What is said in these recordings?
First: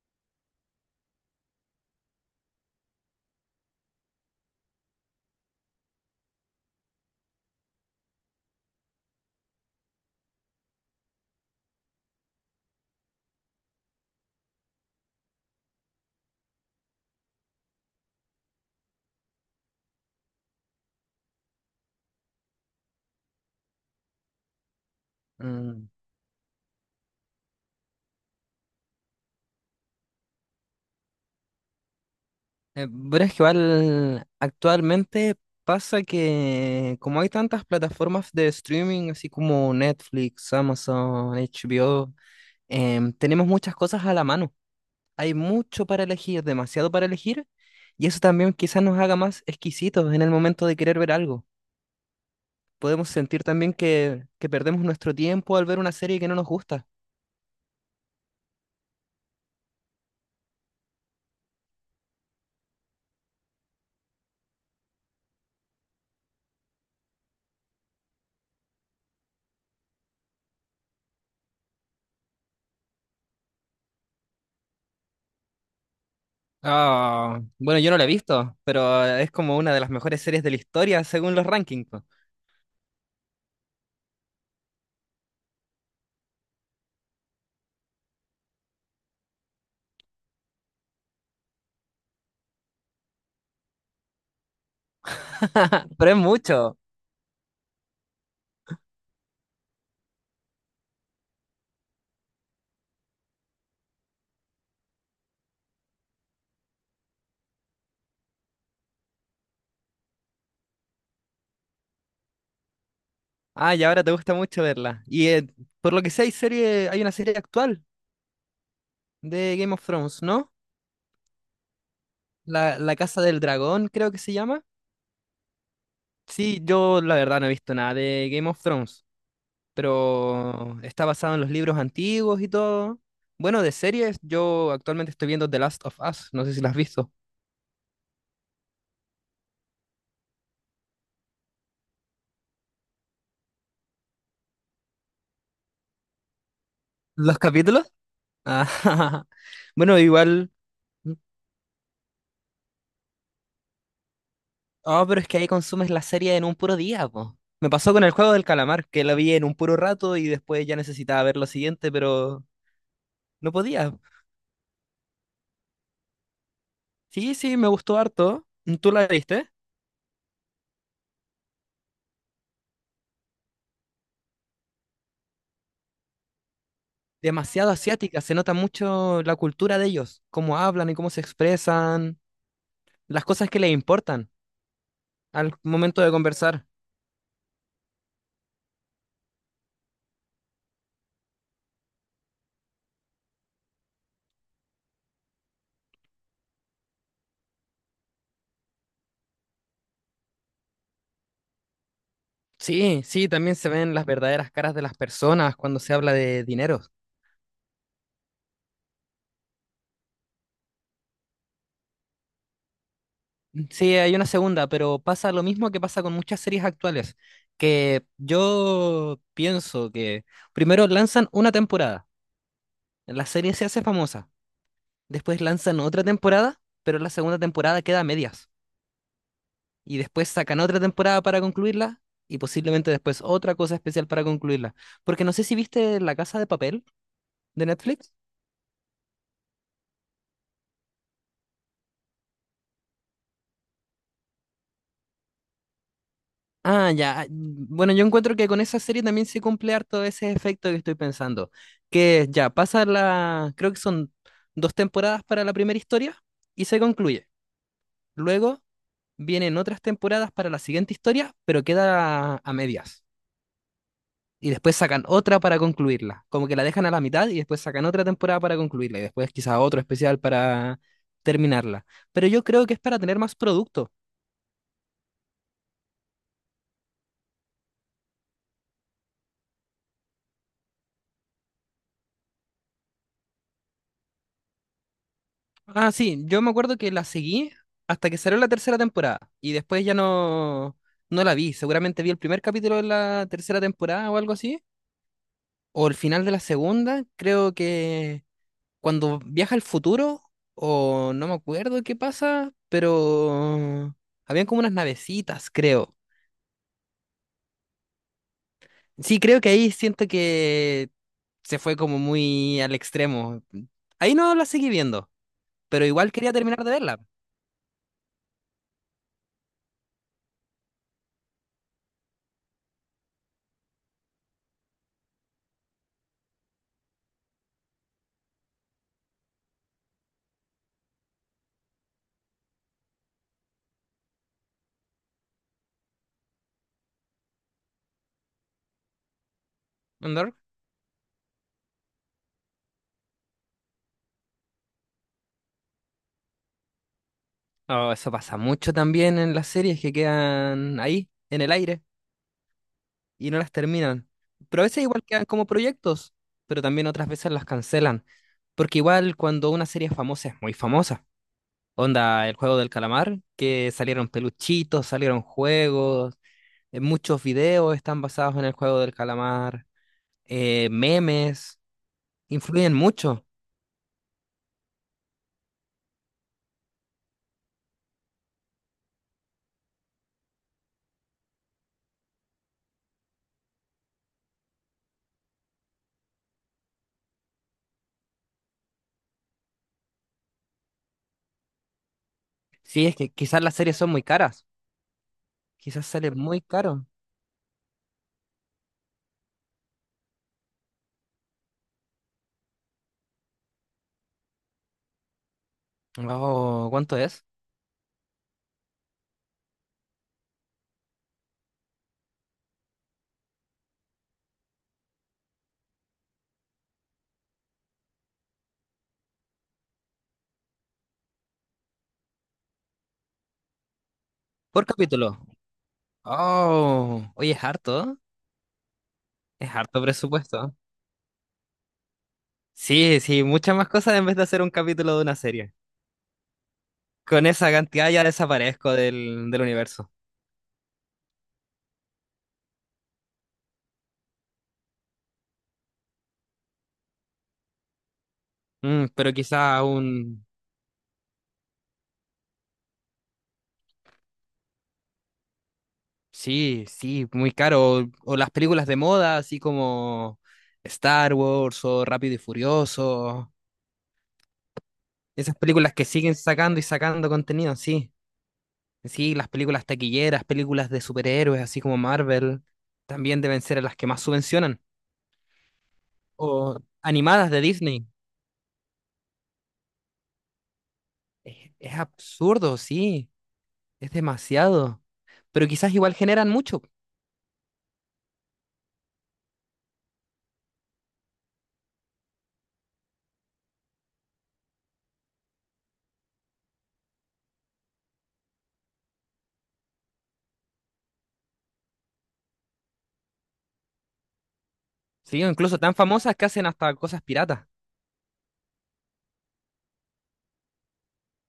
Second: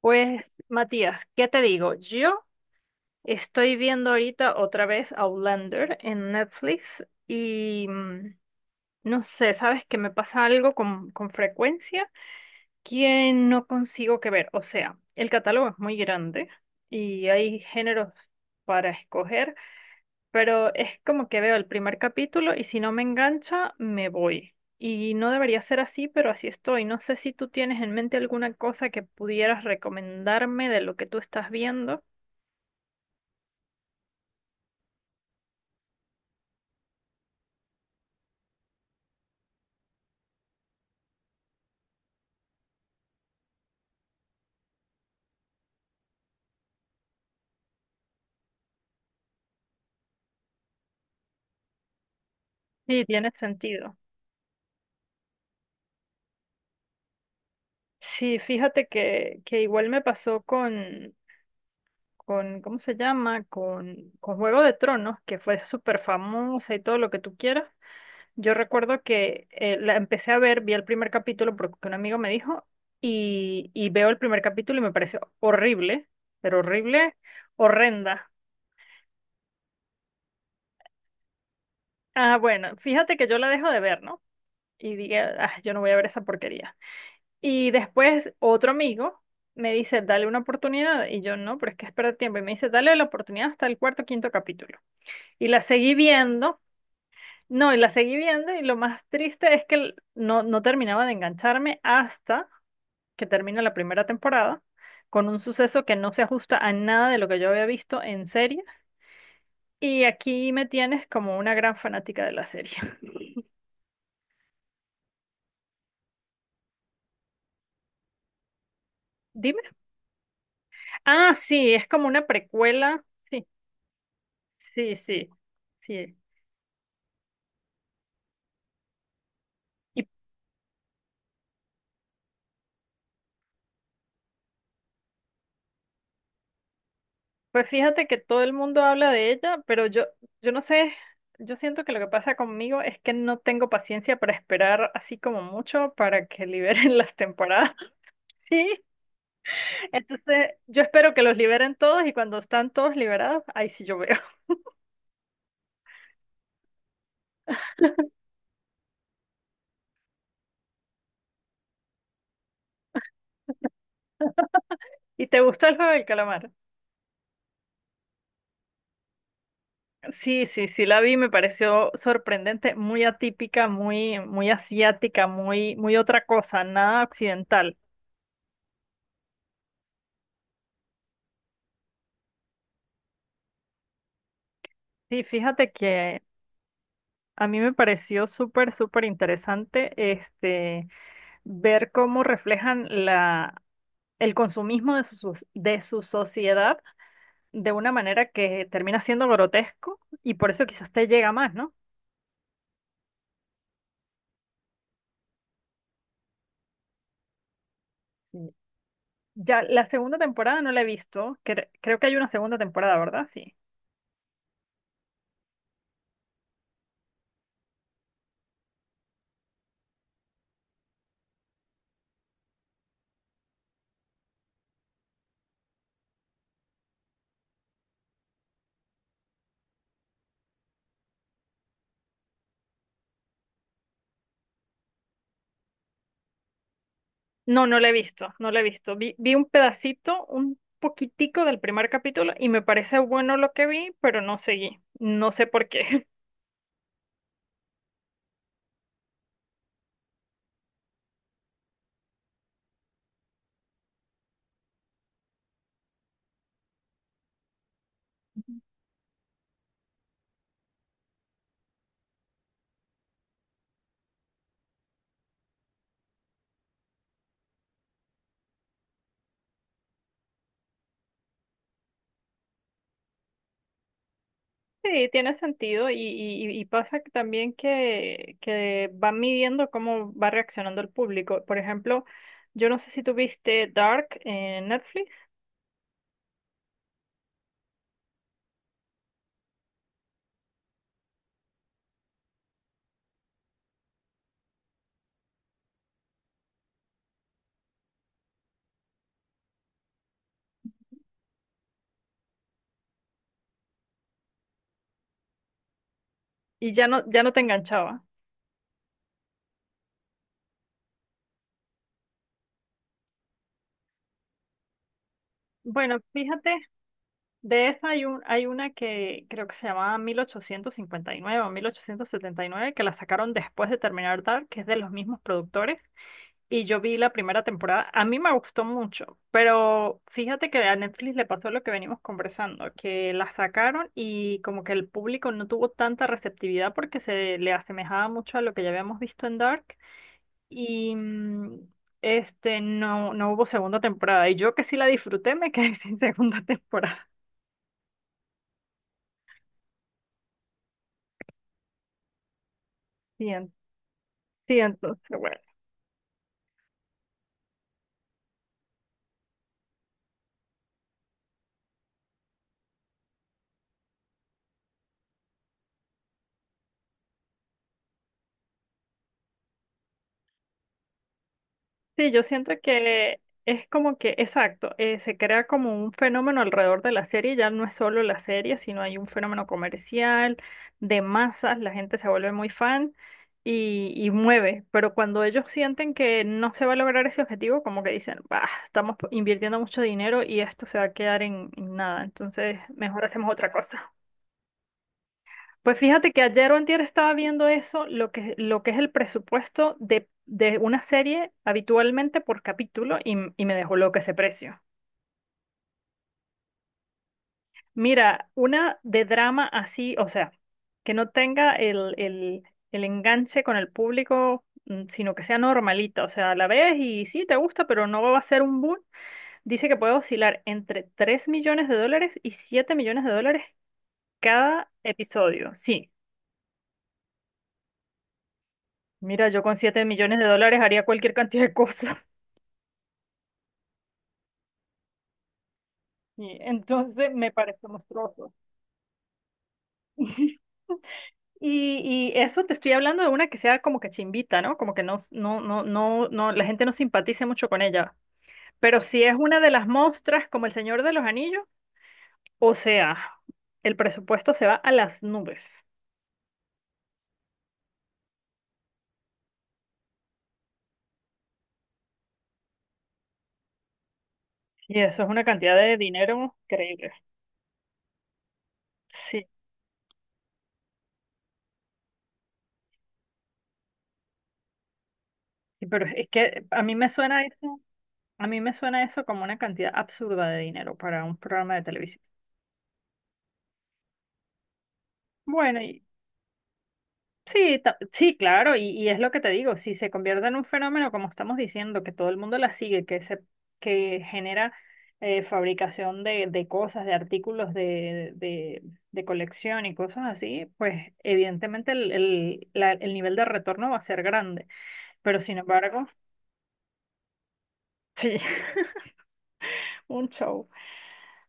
Pues, Matías, ¿qué te digo? Yo estoy viendo ahorita otra vez Outlander en Netflix y no sé. ¿Sabes que me pasa algo con frecuencia que no consigo que ver? O sea, el catálogo es muy grande y hay géneros para escoger, pero es como que veo el primer capítulo y si no me engancha, me voy. Y no debería ser Mm. así, pero así estoy. No sé si tú tienes en mente alguna cosa que pudieras recomendarme de lo que tú estás viendo. Pero es que igual actualmente pasa que como hay tantas plataformas de streaming, así como Netflix, Amazon, HBO, tenemos muchas cosas a la mano. Hay mucho para elegir, demasiado para elegir, y eso también quizás nos haga más exquisitos en el momento de querer ver algo. Sí, Podemos tiene sentir también sentido. que perdemos nuestro tiempo al ver una serie que no nos gusta. Sí, fíjate que igual me pasó ¿cómo se llama? Con Juego de Tronos, que fue súper famosa y todo lo que tú quieras. Yo recuerdo que la empecé a ver, vi el primer capítulo porque un amigo me dijo y veo el primer capítulo y me pareció horrible, pero horrible, Ah, bueno, yo no la he horrenda. visto, pero es como una de las mejores series de la historia según los rankings. Ah, bueno, fíjate que yo la dejo de ver, ¿no? Y dije, ah, yo no voy a ver esa porquería. Y después otro amigo me dice, dale una oportunidad. Y yo, no, pero es que espera tiempo. Y me dice, dale la oportunidad hasta el cuarto o quinto capítulo. Y la seguí Pero es viendo. mucho. No, y la seguí viendo y lo más triste es que no terminaba de engancharme hasta que termina la primera temporada con un suceso que no se ajusta a nada de lo que yo había visto en serie. Y aquí me tienes como una gran fanática de la serie. Ah, y ahora te gusta mucho verla. Y por lo que sé, hay una serie actual de Dime. Game of Thrones, ¿no? Ah, sí, es como una La precuela. Casa del Sí, Dragón, creo que se llama. sí, sí, sí. Sí, yo la verdad no he visto nada de Game of Thrones, Y pero está basado en los libros antiguos y todo. Bueno, de series, yo actualmente estoy viendo The Last of Us, no sé si la has visto. pues fíjate que todo el mundo habla de ella, pero yo no sé, yo siento que lo que pasa conmigo es que no tengo paciencia para esperar así como mucho para que liberen las ¿Los temporadas. capítulos? Sí. Ah, bueno, igual. Entonces, yo espero que los liberen todos y cuando están todos liberados, ahí sí yo veo. Oh, pero es que ahí consumes la serie en un puro día, po. Me pasó con el juego del calamar, que la vi en un puro rato y después ya necesitaba ver lo siguiente, pero no podía. ¿Y te gustó el juego del calamar? Sí, sí, me gustó harto. ¿Tú la viste? Sí, sí, sí, la vi, me pareció sorprendente, muy atípica, muy, muy asiática, muy, muy otra cosa, nada Demasiado occidental. asiática, se nota mucho la cultura de ellos, cómo hablan y cómo se expresan, las cosas que les importan Sí, al fíjate momento de que conversar. a mí me pareció súper, súper interesante este ver cómo reflejan la, el consumismo de de su sociedad de una manera que termina siendo grotesco y por eso quizás te llega más, ¿no? Sí, sí, también se ven las verdaderas caras de las personas cuando se habla de dinero. Ya la segunda temporada no la he visto. Creo que hay una segunda temporada, ¿verdad? Sí. Sí, hay una segunda, pero pasa lo mismo que pasa con muchas series actuales, que yo pienso que primero lanzan una temporada, la serie se hace famosa, después lanzan otra temporada, pero la segunda temporada queda a medias, y después sacan otra temporada para concluirla, y posiblemente después otra cosa especial para concluirla. Porque no sé si viste La Casa de Papel de No, no la he Netflix. visto, no la he visto. Vi un pedacito, un poquitico del primer capítulo y me parece bueno lo que vi, pero no seguí. No sé por qué. Ah, ya. Bueno, yo encuentro que con esa serie también se cumple harto ese efecto que estoy pensando. Que ya pasa la, creo que son dos temporadas para la primera historia y se concluye. Luego vienen otras temporadas para la siguiente historia, pero queda a medias. Y después sacan otra para concluirla. Como que la dejan a la mitad y después sacan otra temporada para concluirla. Y después quizás otro especial para terminarla. Pero yo creo que es para tener más producto. Sí, tiene sentido y pasa que también que van midiendo cómo va reaccionando el público. Por ejemplo, yo no sé si tú viste Dark en Netflix Ah, sí, yo me acuerdo que la seguí hasta que salió la tercera temporada y después ya no, no la vi. Seguramente vi el primer capítulo de la tercera temporada o algo así, o el final de la segunda. Creo que cuando viaja al futuro, o no me acuerdo qué pasa, pero habían como unas navecitas, creo. y ya no, ya no te enganchaba. Sí, creo que ahí siento que se fue como muy al extremo. Ahí no la seguí viendo, pero Bueno, igual quería fíjate. terminar de verla. De esa hay, hay una que creo que se llamaba 1859 o 1879 que la sacaron después de terminar Dark, que es de los mismos productores. Y yo vi la primera temporada. A mí me gustó mucho, pero fíjate que a Netflix le pasó lo que venimos conversando, que la sacaron y como que el público no tuvo tanta receptividad porque se le asemejaba mucho a lo que ya habíamos visto en Dark. ¿No? Y no, no hubo segunda temporada. Y yo que sí la disfruté, me quedé sin segunda temporada. Oh, eso pasa mucho también en las series que quedan ahí, en el aire, y Sí. no las terminan. Sí, Pero a veces entonces, igual quedan bueno. como proyectos, pero también otras veces las cancelan. Porque igual cuando una serie es famosa, es muy famosa. Onda, el juego del calamar, que salieron peluchitos, salieron juegos, muchos videos están basados en el juego del calamar, memes, Sí, yo siento influyen que mucho. es como que, exacto, se crea como un fenómeno alrededor de la serie, ya no es solo la serie, sino hay un fenómeno comercial, de masas, la gente se vuelve muy fan y mueve, pero cuando ellos sienten que no se va a lograr ese objetivo, como que dicen, bah, estamos invirtiendo mucho dinero y esto se va a quedar en nada, entonces Sí, es mejor que hacemos quizás otra las series son cosa. muy caras, Pues quizás sale fíjate que muy ayer o antier caro. estaba viendo eso, lo que es el presupuesto de una serie habitualmente por capítulo y, y me dejó loco ese precio. Oh, ¿cuánto es? Mira, una de drama así, o sea, que no tenga el enganche con el público, mm, sino que sea normalita, o sea, la ves y sí, te gusta, pero no va a ser un boom. Dice que puede oscilar entre $3 millones y $7 millones Por cada capítulo. episodio. Sí. Oh, oye, Mira, yo es con harto 7 millones de presupuesto. dólares haría cualquier cantidad de cosas. Sí, sí, muchas más cosas en vez de hacer un capítulo de una serie. Y entonces Con me esa parece cantidad ya monstruoso. desaparezco del universo. Y, y eso te estoy hablando de una que sea como que chimbita, ¿no? Como que no, no, no, no, no, la gente no simpatice mucho con ella. Pero Mm, si pero es una de quizá las un... monstras como El Señor de los Anillos, o sea, el presupuesto se va a las nubes. Sí, sí, muy caro. O las películas de moda, así como Star Wars o Rápido y Furioso. Y eso es una Esas cantidad películas de que siguen dinero sacando y increíble. sacando contenido, sí. Sí, Sí, las películas taquilleras, películas de superhéroes, así como Marvel, también deben ser las que más subvencionan. sí, pero es O que a mí me suena animadas de eso, Disney. a mí me suena eso como una cantidad absurda de dinero para un programa de Es televisión. absurdo, sí, es demasiado. Pero Bueno, quizás y igual generan mucho, sí, claro, y es lo que te digo, si se convierte en un fenómeno, como estamos diciendo, que todo el mundo la sigue, que se, que genera fabricación de cosas, de artículos de colección y cosas así, pues evidentemente el nivel de retorno va a ser grande, pero sí, o sin incluso tan embargo, famosas que hacen hasta cosas piratas. sí, un show.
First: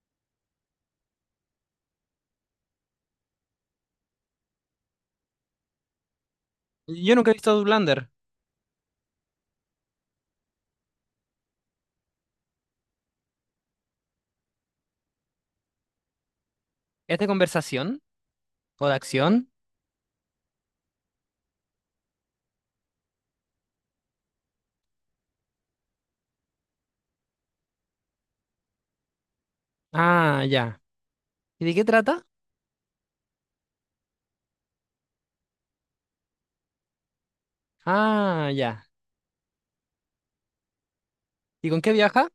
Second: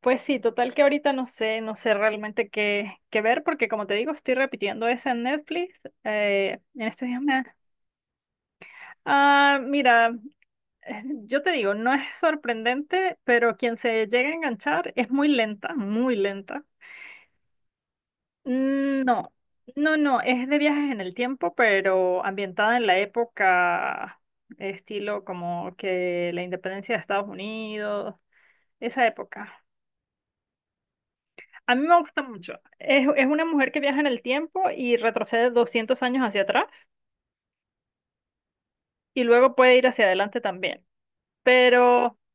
Pues sí, total que ahorita no sé, no sé realmente qué, qué ver, porque como te digo, estoy repitiendo esa en Netflix, en estos Yo días nunca he me... visto Outlander. Ah, mira. Yo te digo, no es sorprendente, pero quien se llega a enganchar es muy lenta, muy lenta. ¿Es de conversación o de Mm, no, acción? no, no, es de viajes en el tiempo, pero ambientada en la época, estilo como que la independencia de Estados Unidos, esa época. Ah, ya. ¿Y de A qué mí me gusta trata? mucho. Es una mujer que viaja en el tiempo y retrocede 200 años hacia atrás Ah, ya. y luego puede ir hacia adelante también, ¿Y con qué pero viaja?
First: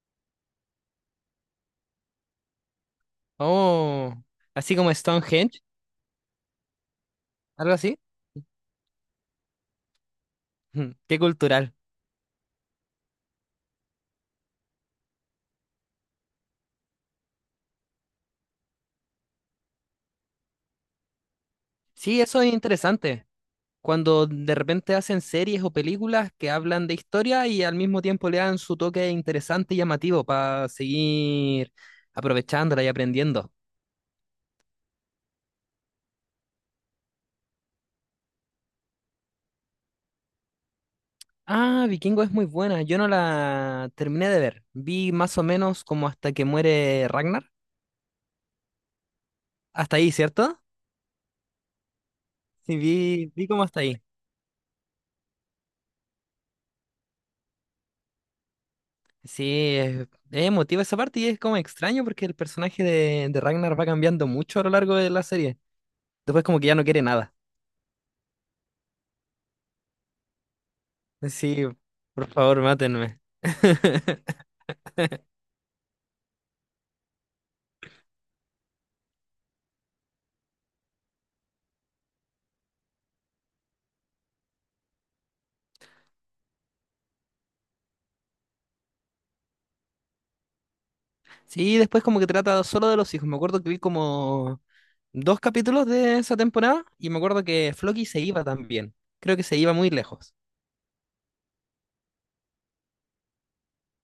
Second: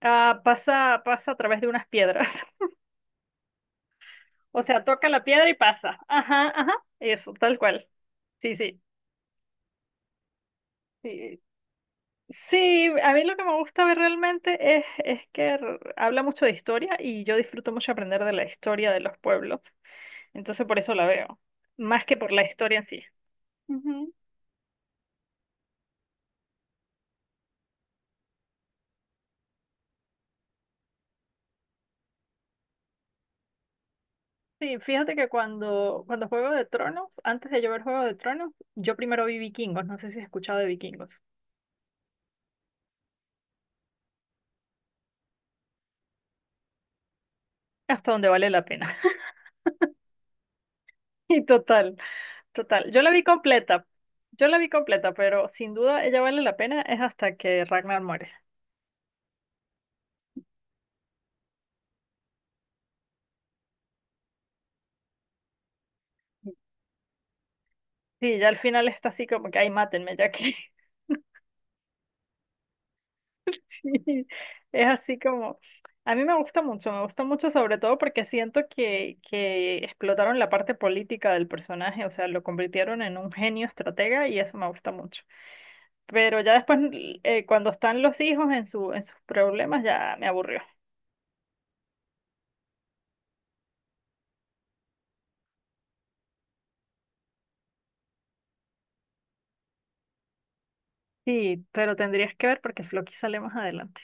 pasa a través de unas piedras. Oh, O así sea, como toca la piedra y Stonehenge, pasa. Ajá, ajá, eso, tal algo cual. así. Sí, sí, Qué sí. cultural. Sí, a mí lo que me gusta ver realmente es que habla mucho de historia y yo disfruto mucho aprender de la historia de los pueblos. Entonces por eso la veo, más que Sí, por eso la es historia en sí. interesante. Ujú. Cuando de repente hacen series o películas que hablan de historia y al mismo tiempo le dan su toque interesante y llamativo para seguir aprovechándola y aprendiendo. Sí, fíjate que cuando Juego de Tronos, antes de yo ver Juego de Tronos, yo primero vi Vikingos, no sé si has escuchado de Vikingos, Ah, Vikingo es muy buena. Yo no la terminé de ver. Vi más o menos como hasta que muere Ragnar. hasta donde vale la pena. Hasta ahí, ¿cierto? Y total. Sí, Total, yo la vi vi como hasta completa, ahí. yo la vi completa, pero sin duda ella vale la pena es hasta que Ragnar muere. Sí, es emotiva esa parte y es como extraño porque el personaje de Ragnar va cambiando mucho a lo largo de la serie. Después como que ya no quiere nada. Sí, ya al final está así como que, ay, mátenme, ya que Sí, por favor, mátenme. sí, es así como, a mí me gusta mucho sobre todo porque siento que explotaron la parte política del personaje, o sea, lo convirtieron en un genio estratega y eso me gusta mucho. Pero ya después, cuando están los hijos en en sus problemas, ya me aburrió. Sí, después como que trata solo de los hijos. Me acuerdo que vi como dos capítulos de esa temporada y me acuerdo que Floki se iba también. Creo que se iba muy lejos. Sí, pero tendrías que ver porque Floki sale más adelante.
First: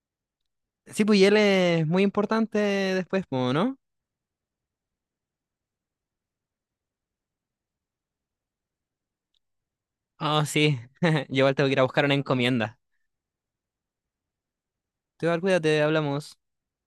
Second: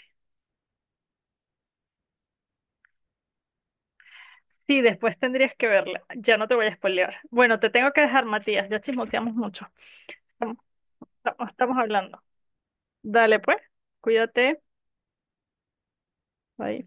Sí, pues y él es muy importante después, po, ¿no? Sí, después tendrías que verla. Ya no te voy a spoilear. Bueno, te tengo que dejar, Matías. Ya chismoteamos mucho. Oh, Estamos, sí. Yo estamos igual tengo que estamos ir a buscar una hablando. encomienda. Dale, pues. Cuídate. Te cuídate, hablamos. Bye.